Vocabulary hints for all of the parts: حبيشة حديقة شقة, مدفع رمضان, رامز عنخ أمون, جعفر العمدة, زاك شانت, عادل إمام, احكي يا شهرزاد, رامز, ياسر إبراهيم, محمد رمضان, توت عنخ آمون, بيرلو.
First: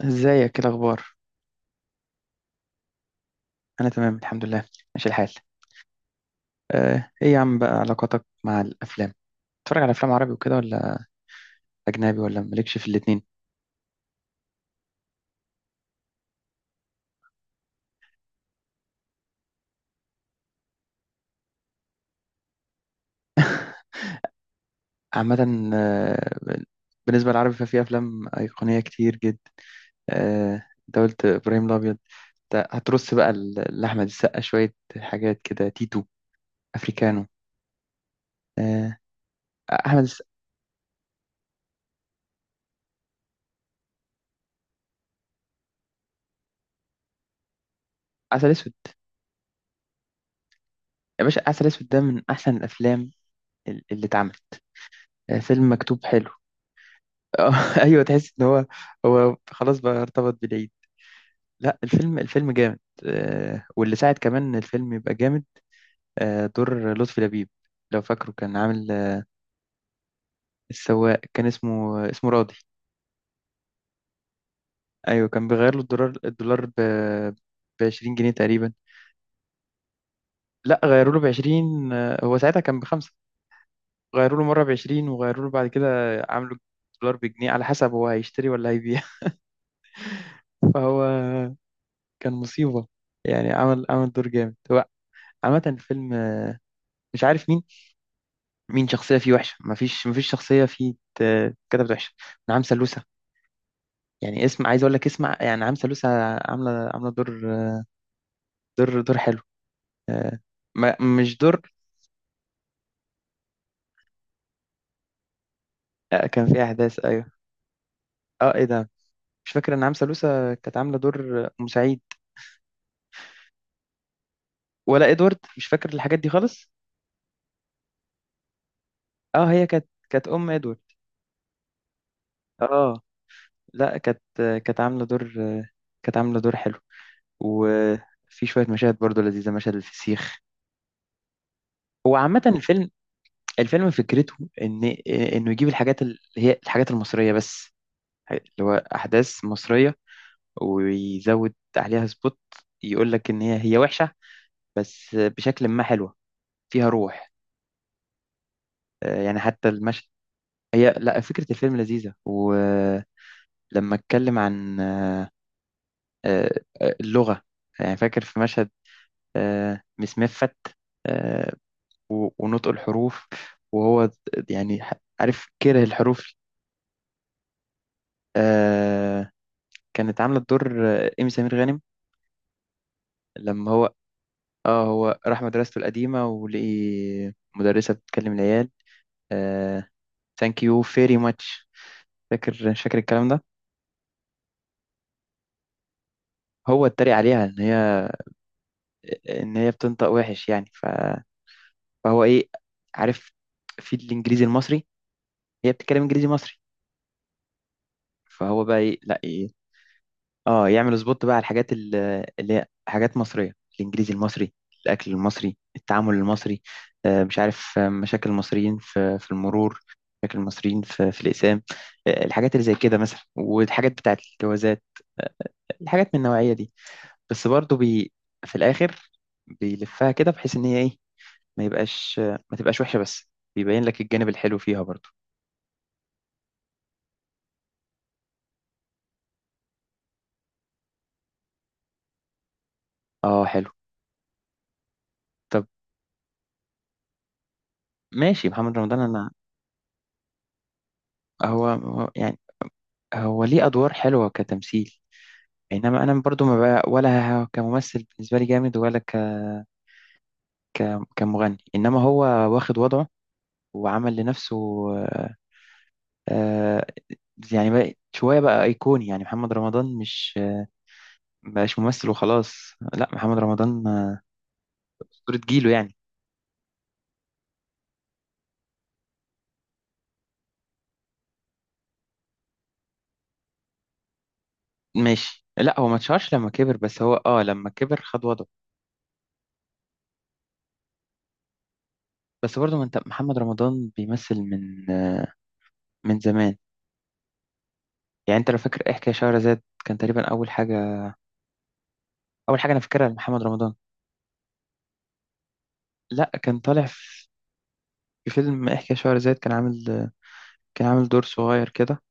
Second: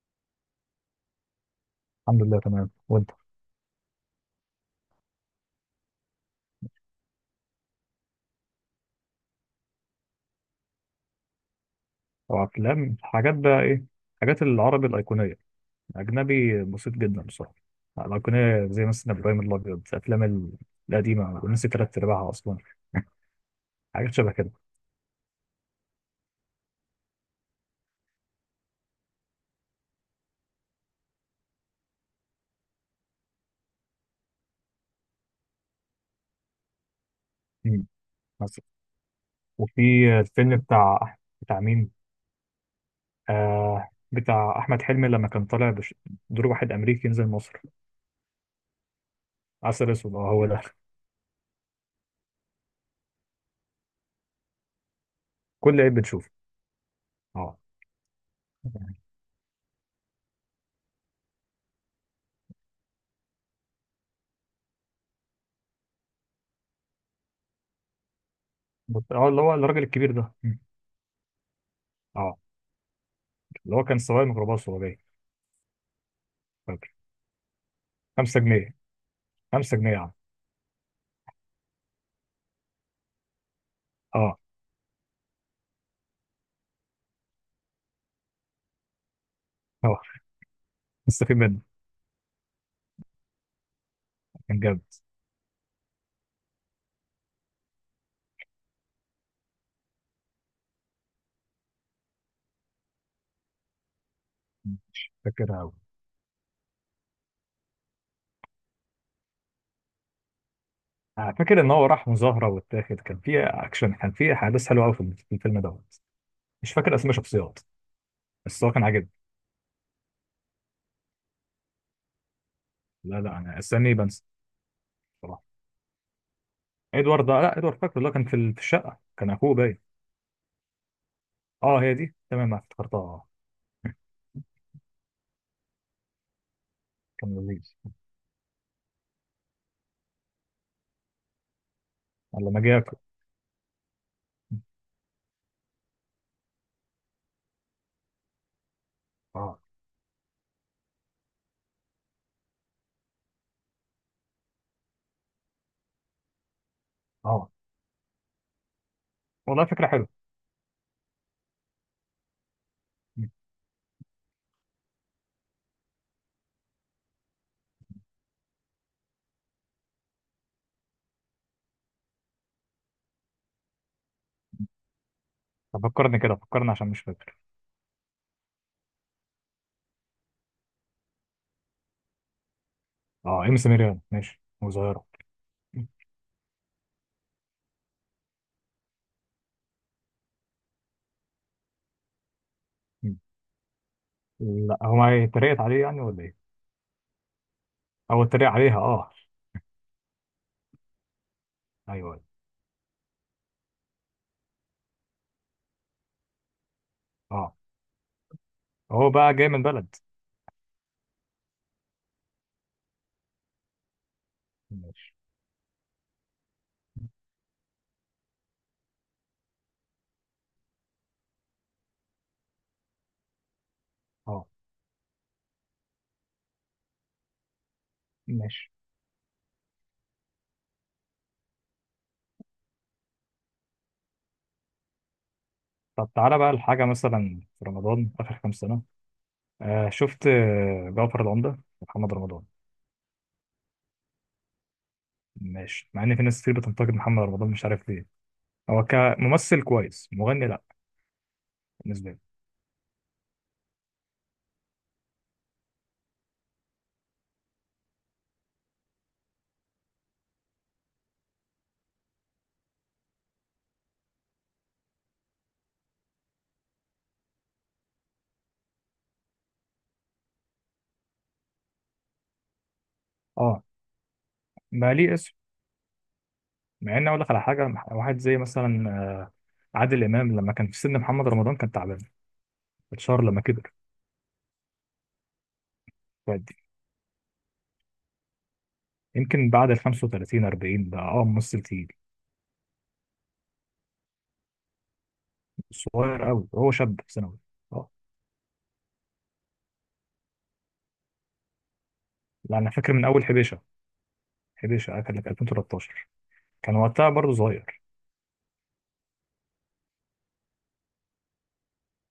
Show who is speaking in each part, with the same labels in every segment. Speaker 1: ازيك؟ ايه الاخبار؟
Speaker 2: الحمد لله، تمام. وانت؟
Speaker 1: انا تمام الحمد لله. ماشي الحال. ايه يا عم بقى علاقاتك مع الافلام؟ بتتفرج على افلام عربي وكده ولا اجنبي ولا
Speaker 2: طبعا
Speaker 1: مالكش في
Speaker 2: افلام،
Speaker 1: الاتنين؟
Speaker 2: حاجات بقى ايه؟ حاجات العربي الايقونيه. اجنبي بسيط جدا بصراحه. الايقونيه زي مثلا ابراهيم الابيض، الافلام القديمه، ونسي تلات ارباعها اصلا. حاجات شبه كده.
Speaker 1: عامه. آه، بالنسبه للعربي ففي افلام ايقونيه كتير جدا. آه، انت قلت ابراهيم الابيض، انت هترص بقى لاحمد السقا شويه حاجات كده، تيتو، افريكانو.
Speaker 2: مم. مثلا.
Speaker 1: آه،
Speaker 2: وفي
Speaker 1: احمد الس-
Speaker 2: الفيلم بتاع مين؟ آه، بتاع احمد حلمي لما كان طالع دور واحد امريكي ينزل مصر.
Speaker 1: عسل اسود.
Speaker 2: عسل اسود، اه هو ده.
Speaker 1: يا باشا عسل اسود ده من احسن الافلام اللي اتعملت. فيلم
Speaker 2: كل عيب
Speaker 1: مكتوب حلو.
Speaker 2: بتشوفه.
Speaker 1: آه،
Speaker 2: اه.
Speaker 1: ايوه تحس ان هو، هو خلاص بقى ارتبط بالعيد. لا الفيلم جامد. واللي ساعد كمان ان الفيلم يبقى جامد، دور لطفي لبيب. لو فاكره كان عامل آه،
Speaker 2: اللي هو الراجل الكبير ده. مم.
Speaker 1: السواق كان اسمه
Speaker 2: اه،
Speaker 1: راضي.
Speaker 2: اللي هو كان سواق ميكروباص وهو جاي.
Speaker 1: ايوه كان بيغير له الدولار ب
Speaker 2: فاكر.
Speaker 1: ب 20 جنيه
Speaker 2: 5
Speaker 1: تقريبا.
Speaker 2: جنيه 5 جنيه يا عم.
Speaker 1: لا غيروا له ب 20، هو ساعتها كان بخمسة. غيروا
Speaker 2: اه.
Speaker 1: له مره ب 20 وغيروا له بعد كده، عملوا الدولار بجنيه على حسب هو هيشتري ولا هيبيع.
Speaker 2: اه،
Speaker 1: فهو
Speaker 2: مستفيد منه.
Speaker 1: كان مصيبه، يعني عمل دور جامد
Speaker 2: كان جامد.
Speaker 1: هو. عامة الفيلم، مش عارف مين، مين شخصية فيه وحشة. مفيش شخصية فيه كتبت وحشة. نعم سلوسة، يعني اسم عايز اقول لك اسمع،
Speaker 2: فاكر
Speaker 1: يعني
Speaker 2: قوي.
Speaker 1: نعم سلوسة. عاملة دور، دور حلو. آه، مش دور.
Speaker 2: فاكر ان هو راح مظاهره واتاخد، كان في اكشن، كان في احداث حلوه قوي في الفيلم دوت.
Speaker 1: كان فيه
Speaker 2: مش فاكر
Speaker 1: احداث،
Speaker 2: اسماء
Speaker 1: ايوه.
Speaker 2: شخصيات،
Speaker 1: اه ايه
Speaker 2: بس هو كان
Speaker 1: ده،
Speaker 2: عاجبني.
Speaker 1: مش فاكر ان نعم سلوسة كانت عاملة دور مساعد،
Speaker 2: لا لا، انا استني بنسى
Speaker 1: ولا ادوارد،
Speaker 2: بصراحه.
Speaker 1: مش فاكر الحاجات دي خالص.
Speaker 2: ادوارد ده، لا ادوارد فاكر اللي هو كان في في الشقه، كان
Speaker 1: اه
Speaker 2: اخوه
Speaker 1: هي
Speaker 2: باين.
Speaker 1: كانت ام ادوارد.
Speaker 2: اه، هي دي، تمام أنا افتكرتها.
Speaker 1: اه.
Speaker 2: اه،
Speaker 1: لا كانت عاملة دور، كانت عاملة دور حلو.
Speaker 2: كان لذيذ
Speaker 1: وفي شوية مشاهد برضو لذيذة، مشهد الفسيخ. هو عامة
Speaker 2: لما جه
Speaker 1: الفيلم،
Speaker 2: ياكل.
Speaker 1: الفيلم فكرته ان، انه يجيب الحاجات اللي هي الحاجات المصريه بس، اللي هو احداث
Speaker 2: اه.
Speaker 1: مصريه، ويزود عليها سبوت، يقول لك ان هي وحشه بس بشكل ما حلوه، فيها روح.
Speaker 2: اه،
Speaker 1: يعني
Speaker 2: والله
Speaker 1: حتى
Speaker 2: فكره
Speaker 1: المشهد.
Speaker 2: حلوه.
Speaker 1: هي لا فكره الفيلم لذيذه، ولما
Speaker 2: مم.
Speaker 1: اتكلم عن آه، اللغه، يعني فاكر في مشهد مسمفت، آه، ونطق الحروف، وهو يعني عارف كره
Speaker 2: طب فكرني
Speaker 1: الحروف.
Speaker 2: كده، فكرني عشان مش فاكر.
Speaker 1: آه، كانت عاملة دور إيمي سمير غانم.
Speaker 2: اه، ام سي
Speaker 1: لما هو،
Speaker 2: ميريان، ماشي
Speaker 1: اه
Speaker 2: وصغيره.
Speaker 1: هو راح مدرسته القديمة ولقي مدرسة بتكلم العيال ثانك يو فيري ماتش. فاكر، مش فاكر الكلام ده.
Speaker 2: لا هو ما اتريقت عليه يعني ولا ايه؟
Speaker 1: هو اتريق عليها ان هي،
Speaker 2: هو اتريق عليها، اه.
Speaker 1: ان هي بتنطق وحش يعني
Speaker 2: ايوه أيوه.
Speaker 1: فهو ايه، عارف، في الانجليزي المصري، هي بتتكلم انجليزي مصري.
Speaker 2: اه،
Speaker 1: فهو بقى ايه،
Speaker 2: هو
Speaker 1: لا،
Speaker 2: بقى جاي من بلد.
Speaker 1: اه يعمل سبوت بقى على الحاجات اللي هي حاجات مصرية، الانجليزي المصري، الاكل
Speaker 2: ماشي.
Speaker 1: المصري، التعامل المصري، مش عارف، مشاكل المصريين في في المرور، مشاكل المصريين في الاقسام، الحاجات اللي زي كده مثلا، والحاجات بتاعت
Speaker 2: اه.
Speaker 1: الجوازات، آه، الحاجات من النوعية دي. بس برضو في
Speaker 2: ماشي.
Speaker 1: الاخر بيلفها كده بحيث ان هي ايه، ما يبقاش ما تبقاش وحشة بس، بيبين لك الجانب الحلو فيها برضو.
Speaker 2: طب تعالى بقى لحاجة مثلا في رمضان آخر كام سنة، شفت جعفر العمدة ومحمد رمضان.
Speaker 1: اه حلو. طب
Speaker 2: ماشي، مع إن في ناس كتير بتنتقد محمد رمضان مش عارف ليه.
Speaker 1: ماشي، محمد
Speaker 2: هو
Speaker 1: رمضان انا،
Speaker 2: كممثل كويس، مغني لأ، بالنسبة لي.
Speaker 1: يعني هو ليه ادوار حلوة كتمثيل. انما انا برضو ما بقى ولا كممثل بالنسبه لي جامد ولا ك... كمغني. انما هو واخد وضعه وعمل لنفسه، آه، آه، يعني بقى شويه بقى ايقوني، يعني محمد رمضان مش مبقاش ممثل وخلاص، لا محمد
Speaker 2: اه،
Speaker 1: رمضان
Speaker 2: ما ليه اسم.
Speaker 1: اسطوره جيله يعني.
Speaker 2: مع إن أقول لك على حاجة، واحد زي مثلا عادل إمام، لما كان في سن محمد رمضان كان تعبان. اتشهر لما كبر.
Speaker 1: ماشي لا هو ما اتشهرش لما
Speaker 2: ودي
Speaker 1: كبر، بس هو اه لما كبر خد وضعه.
Speaker 2: يمكن بعد ال 35 40، بقى ممثل تقيل.
Speaker 1: بس برضو ما انت محمد رمضان بيمثل من من
Speaker 2: صغير قوي،
Speaker 1: زمان،
Speaker 2: هو شاب في ثانوي. اه.
Speaker 1: يعني انت لو فاكر احكي يا شهرزاد كان تقريبا اول حاجه،
Speaker 2: لا
Speaker 1: اول
Speaker 2: أنا
Speaker 1: حاجه انا
Speaker 2: فاكر من
Speaker 1: فاكرها
Speaker 2: أول
Speaker 1: لمحمد
Speaker 2: حبيشة.
Speaker 1: رمضان.
Speaker 2: حديقة شقة كان في 2013.
Speaker 1: لا كان
Speaker 2: كان
Speaker 1: طالع
Speaker 2: وقتها
Speaker 1: في،
Speaker 2: برضه صغير.
Speaker 1: في فيلم احكي يا شهرزاد كان عامل، كان عامل دور صغير كده.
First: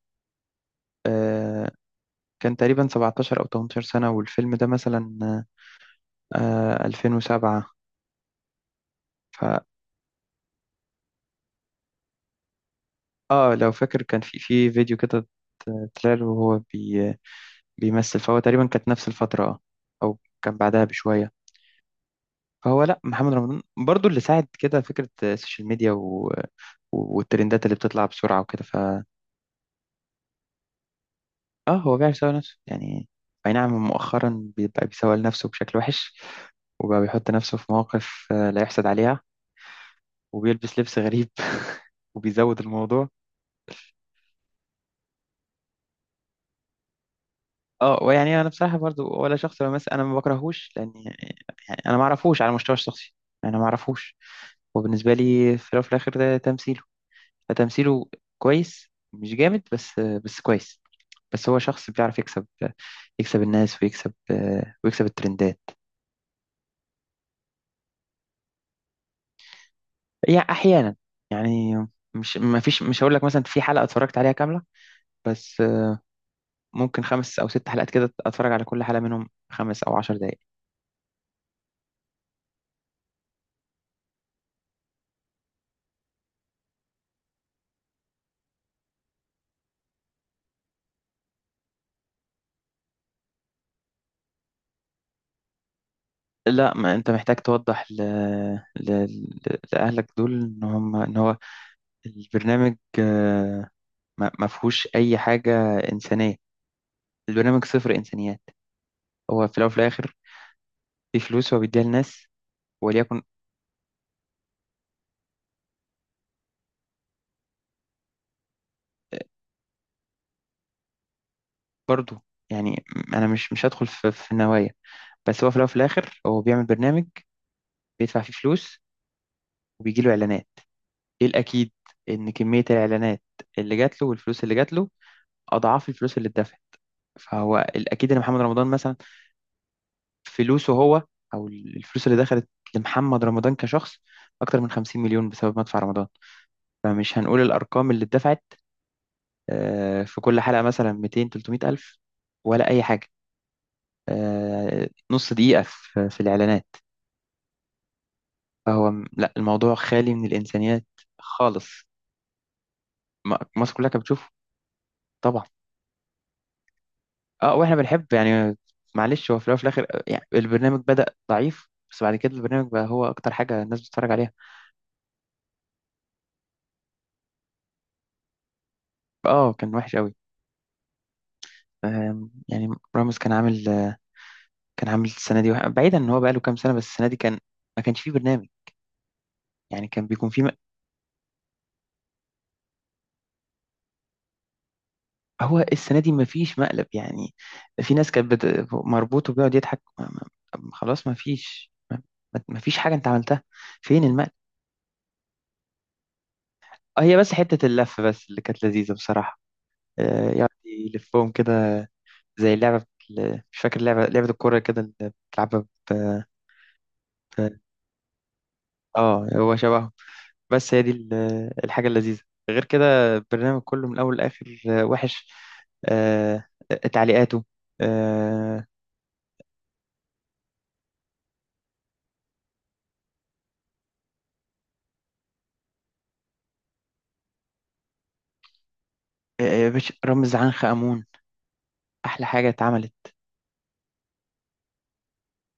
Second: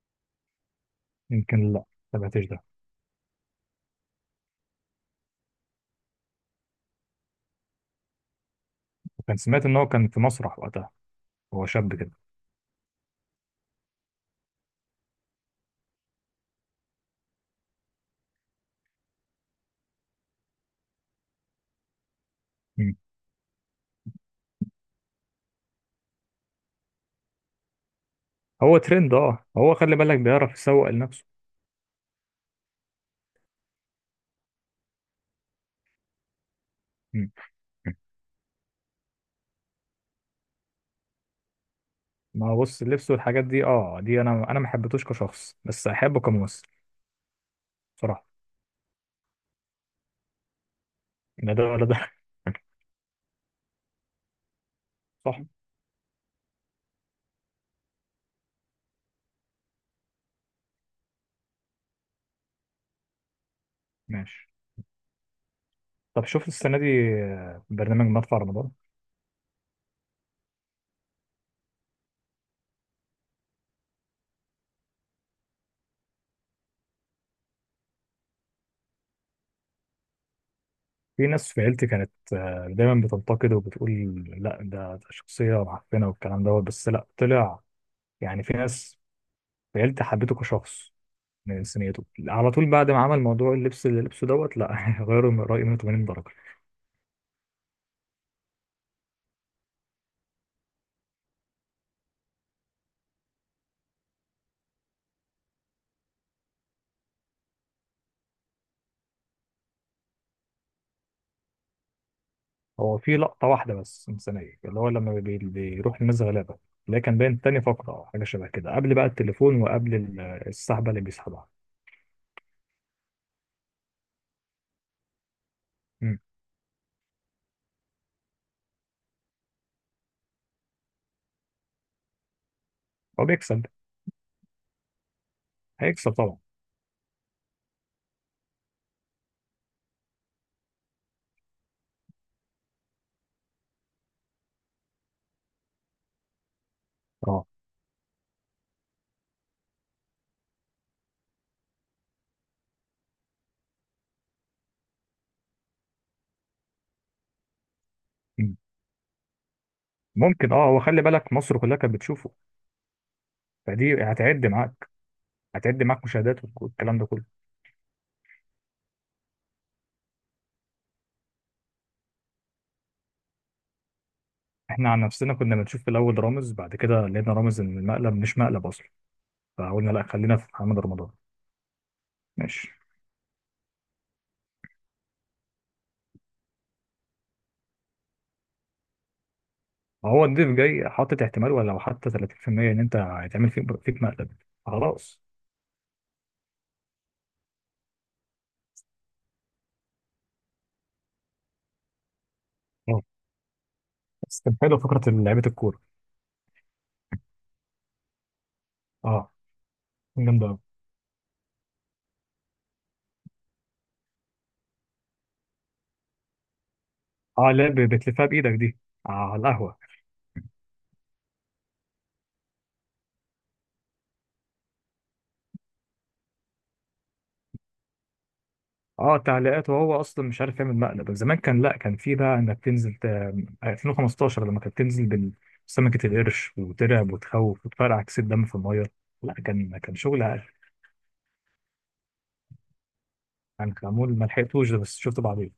Speaker 1: آه،
Speaker 2: يمكن، لا ما تابعتش
Speaker 1: كان
Speaker 2: ده.
Speaker 1: تقريبا 17 او 18 سنة، والفيلم ده مثلا 2007.
Speaker 2: وكان
Speaker 1: ف
Speaker 2: سمعت ان هو كان في مسرح وقتها، هو شاب كده.
Speaker 1: اه لو فاكر كان في فيديو كده، طلع له وهو بيمثل. فهو تقريبا كانت نفس الفترة اه، او كان بعدها بشوية. فهو
Speaker 2: مم.
Speaker 1: لا محمد رمضان برضو اللي ساعد كده فكرة السوشيال ميديا والترندات اللي بتطلع بسرعة وكده.
Speaker 2: هو ترند. اه هو خلي بالك بيعرف يسوق لنفسه.
Speaker 1: اه هو بيعرف يسوق نفسه يعني. اي نعم مؤخرا بيبقى بيسوق لنفسه بشكل وحش، وبقى
Speaker 2: مم.
Speaker 1: بيحط نفسه في مواقف لا يحسد عليها، وبيلبس لبس غريب.
Speaker 2: ما
Speaker 1: وبيزود
Speaker 2: هو بص،
Speaker 1: الموضوع.
Speaker 2: اللبس والحاجات دي، دي انا ما حبيتوش كشخص، بس احبه كممثل.
Speaker 1: اه
Speaker 2: بصراحة،
Speaker 1: ويعني انا بصراحه برضو ولا شخص بمثل انا ما بكرهوش لان يعني،
Speaker 2: لا ده ولا
Speaker 1: انا ما
Speaker 2: ده.
Speaker 1: اعرفوش على المستوى الشخصي، انا ما اعرفوش. وبالنسبه
Speaker 2: صح.
Speaker 1: لي في الاول وفي الاخر ده تمثيله، فتمثيله كويس، مش جامد بس كويس. بس هو شخص بيعرف يكسب، يكسب الناس ويكسب
Speaker 2: ماشي.
Speaker 1: ويكسب الترندات.
Speaker 2: طب شفت السنة دي برنامج مدفع رمضان؟
Speaker 1: يعني احيانا، يعني مش ما فيش، مش هقول لك مثلا في حلقه اتفرجت عليها كامله، بس ممكن خمس أو ست حلقات كده أتفرج على كل حلقة منهم خمس أو عشر دقايق.
Speaker 2: في ناس في عيلتي كانت دايما بتنتقد وبتقول لا، ده شخصية معفنة والكلام دوت. بس لا، طلع يعني، في ناس بجد حبيته كشخص من انسانيته على طول، بعد ما عمل موضوع اللبس اللي لبسه دوت. لا، غيروا من رأيي 180 درجة.
Speaker 1: لا ما أنت محتاج توضح ل... لأهلك دول إن هم، إن هو البرنامج ما فيهوش أي حاجة إنسانية. البرنامج صفر إنسانيات. هو في الأول وفي الآخر في فلوس هو بيديها للناس،
Speaker 2: هو في
Speaker 1: وليكن.
Speaker 2: لقطة واحدة بس إنسانية، اللي هو لما بيروح للناس غلابة، اللي هي كان باين تاني فقرة أو حاجة شبه كده قبل بقى التليفون، وقبل السحبة اللي بيسحبها.
Speaker 1: برضه يعني، أنا مش هدخل في, في النوايا، بس هو في الأول وفي
Speaker 2: مم.
Speaker 1: الآخر هو بيعمل برنامج بيدفع فيه فلوس، وبيجيله إعلانات. إيه الأكيد إن كمية الإعلانات
Speaker 2: هو بيكسب.
Speaker 1: اللي جات له والفلوس اللي جات له اضعاف
Speaker 2: هيكسب
Speaker 1: الفلوس اللي
Speaker 2: طبعا.
Speaker 1: اتدفعت. فهو الاكيد ان محمد رمضان مثلا، فلوسه هو، او الفلوس اللي دخلت لمحمد رمضان كشخص اكتر من 50 مليون بسبب مدفع رمضان. فمش هنقول
Speaker 2: اه.
Speaker 1: الارقام اللي اتدفعت، في كل حلقه مثلا 200 300 الف، ولا اي حاجه، نص دقيقه في الاعلانات.
Speaker 2: مم.
Speaker 1: فهو لا الموضوع خالي من
Speaker 2: ممكن، هو
Speaker 1: الانسانيات
Speaker 2: خلي بالك مصر
Speaker 1: خالص.
Speaker 2: كلها كانت بتشوفه،
Speaker 1: مصر كلها
Speaker 2: فدي
Speaker 1: كانت بتشوفه،
Speaker 2: هتعد معاك.
Speaker 1: طبعا.
Speaker 2: هتعد معاك مشاهدات والكلام ده كله.
Speaker 1: اه واحنا بنحب يعني، معلش هو في الاول وفي الاخر يعني البرنامج بدأ ضعيف بس بعد كده البرنامج بقى هو اكتر حاجة الناس بتتفرج عليها.
Speaker 2: احنا عن نفسنا كنا بنشوف في الأول رامز، بعد كده لقينا رامز إن المقلب مش مقلب أصلا،
Speaker 1: اه كان
Speaker 2: فقلنا
Speaker 1: وحش
Speaker 2: لا
Speaker 1: قوي.
Speaker 2: خلينا في محمد رمضان.
Speaker 1: يعني
Speaker 2: ماشي.
Speaker 1: راموس كان عامل كان عامل السنة دي بعيدا ان هو بقى له كام سنة، بس السنة دي كان، ما كانش فيه برنامج. يعني كان
Speaker 2: هو
Speaker 1: بيكون فيه
Speaker 2: الضيف جاي حاطط احتمال ولا لو حتى 30% ان انت هيتعمل فيك مقلب. خلاص.
Speaker 1: هو السنة دي ما فيش مقلب يعني. في ناس كانت مربوط وبيقعد يضحك ما... ما... خلاص ما فيش ما فيش حاجة
Speaker 2: اه.
Speaker 1: انت عملتها، فين المقلب؟
Speaker 2: بس كان حلو فكره لعيبه الكوره.
Speaker 1: هي بس حتة اللف بس اللي كانت لذيذة
Speaker 2: اه،
Speaker 1: بصراحة،
Speaker 2: جامده
Speaker 1: يقعد
Speaker 2: قوي.
Speaker 1: يلفهم كده زي اللعبة مش فاكر لعبة الكورة كده اللي بتلعبها
Speaker 2: اه
Speaker 1: ب...
Speaker 2: لا، بتلفها بايدك دي. آه،
Speaker 1: اه
Speaker 2: على
Speaker 1: هو
Speaker 2: القهوه.
Speaker 1: شبههم. بس هي دي الحاجة اللذيذة. غير كده البرنامج كله من الأول لآخر وحش، آه، تعليقاته، آه،
Speaker 2: اه، تعليقات، وهو اصلا مش عارف يعمل مقلب. زمان كان، لا كان في بقى انك تنزل ت... آه، 2015 لما كانت تنزل بسمكه القرش وترعب وتخوف وتفرقع كيس الدم في الميه. لا،
Speaker 1: يا
Speaker 2: كان
Speaker 1: باشا
Speaker 2: كان شغل
Speaker 1: رامز
Speaker 2: عالي.
Speaker 1: عنخ أمون أحلى حاجة اتعملت.
Speaker 2: يعني كان معمول، ما لحقتوش ده بس شفت بعدين.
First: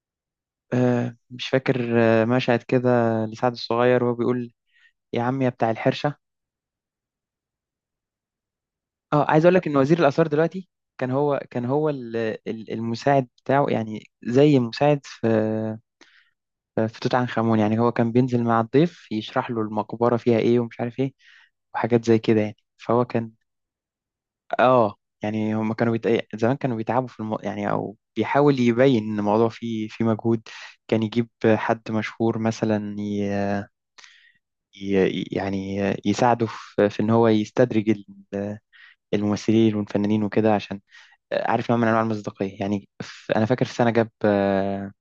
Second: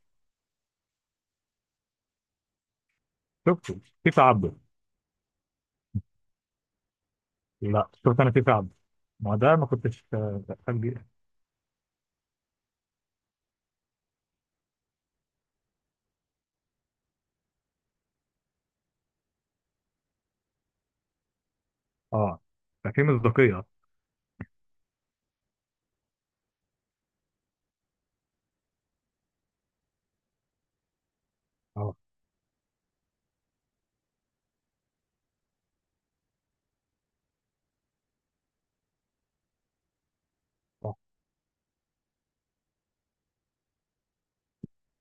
Speaker 1: مش فاكر مشهد كده لسعد
Speaker 2: شفته
Speaker 1: الصغير
Speaker 2: في
Speaker 1: وهو بيقول
Speaker 2: تعبد.
Speaker 1: يا عم يا بتاع الحرشة.
Speaker 2: لا، شفت انا في فعلا.
Speaker 1: اه
Speaker 2: ما
Speaker 1: عايز اقول
Speaker 2: ده ما
Speaker 1: لك ان وزير
Speaker 2: كنتش
Speaker 1: الآثار دلوقتي
Speaker 2: بفهم
Speaker 1: كان
Speaker 2: بيه.
Speaker 1: هو، المساعد بتاعه، يعني زي مساعد في، في توت عنخ آمون. يعني هو كان بينزل مع الضيف يشرح له المقبرة فيها إيه ومش عارف إيه، وحاجات زي
Speaker 2: اه،
Speaker 1: كده يعني.
Speaker 2: ففي
Speaker 1: فهو كان
Speaker 2: مصداقيه.
Speaker 1: آه، يعني هم كانوا زمان كانوا بيتعبوا في يعني، أو بيحاول يبين إن الموضوع فيه مجهود. كان يجيب حد
Speaker 2: اه.
Speaker 1: مشهور مثلا يعني يساعده في... في إن هو يستدرج الممثلين والفنانين وكده، عشان
Speaker 2: صح.
Speaker 1: عارف نوع من أنواع المصداقية يعني. أنا فاكر في سنة جاب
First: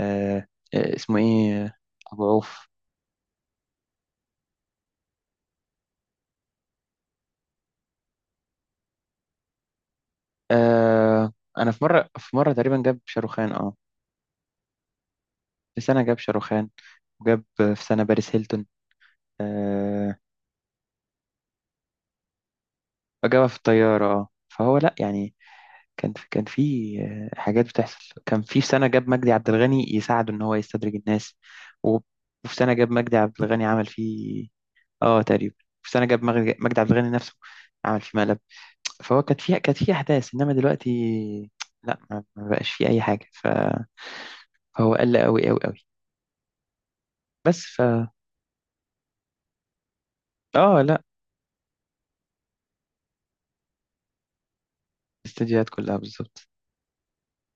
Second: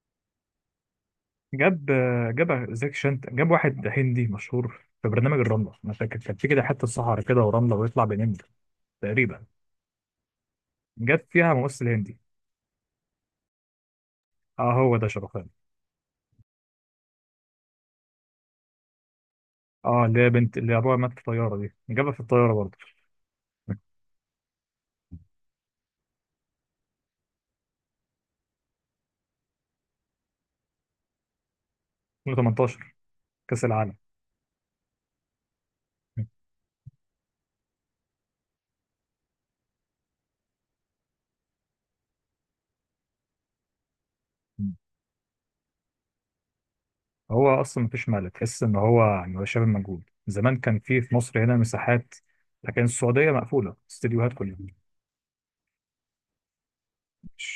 Speaker 1: آه... اسمه إيه؟ أبو عوف.
Speaker 2: جاب زاك شانت، جاب واحد هندي مشهور في برنامج الرمله، انا فاكر كان في كده حته صحراء كده ورمله ويطلع بينام. تقريبا. جاب
Speaker 1: آه
Speaker 2: فيها
Speaker 1: انا في
Speaker 2: ممثل
Speaker 1: مره،
Speaker 2: هندي.
Speaker 1: تقريبا جاب شاروخان، اه.
Speaker 2: اه هو ده شرفان.
Speaker 1: في سنه جاب شاروخان، وجاب في سنه باريس هيلتون،
Speaker 2: اه،
Speaker 1: آه.
Speaker 2: اللي هي بنت اللي ابوها مات في الطياره دي، جابها في الطياره برضه.
Speaker 1: وجابها في الطياره اه. فهو لا يعني كان في، حاجات بتحصل. كان في سنه جاب مجدي عبد الغني يساعده ان هو يستدرج الناس، و- وفي سنه جاب
Speaker 2: 2018
Speaker 1: مجدي عبد الغني
Speaker 2: كاس
Speaker 1: عمل
Speaker 2: العالم.
Speaker 1: فيه، اه تقريبا. في سنه جاب مجدي عبد الغني نفسه عمل فيه مقلب. فهو كانت فيها، كانت فيه احداث، انما دلوقتي لا ما بقاش فيه اي حاجه فهو قل قوي قوي قوي.
Speaker 2: هو
Speaker 1: بس ف
Speaker 2: اصلا مفيش ملل، تحس ان هو يعني هو شبه مجهول. زمان كان
Speaker 1: اه
Speaker 2: في
Speaker 1: لا،
Speaker 2: في مصر هنا مساحات، لكن السعوديه مقفوله استديوهات كلها.
Speaker 1: الاستديوهات كلها بالظبط.
Speaker 2: مش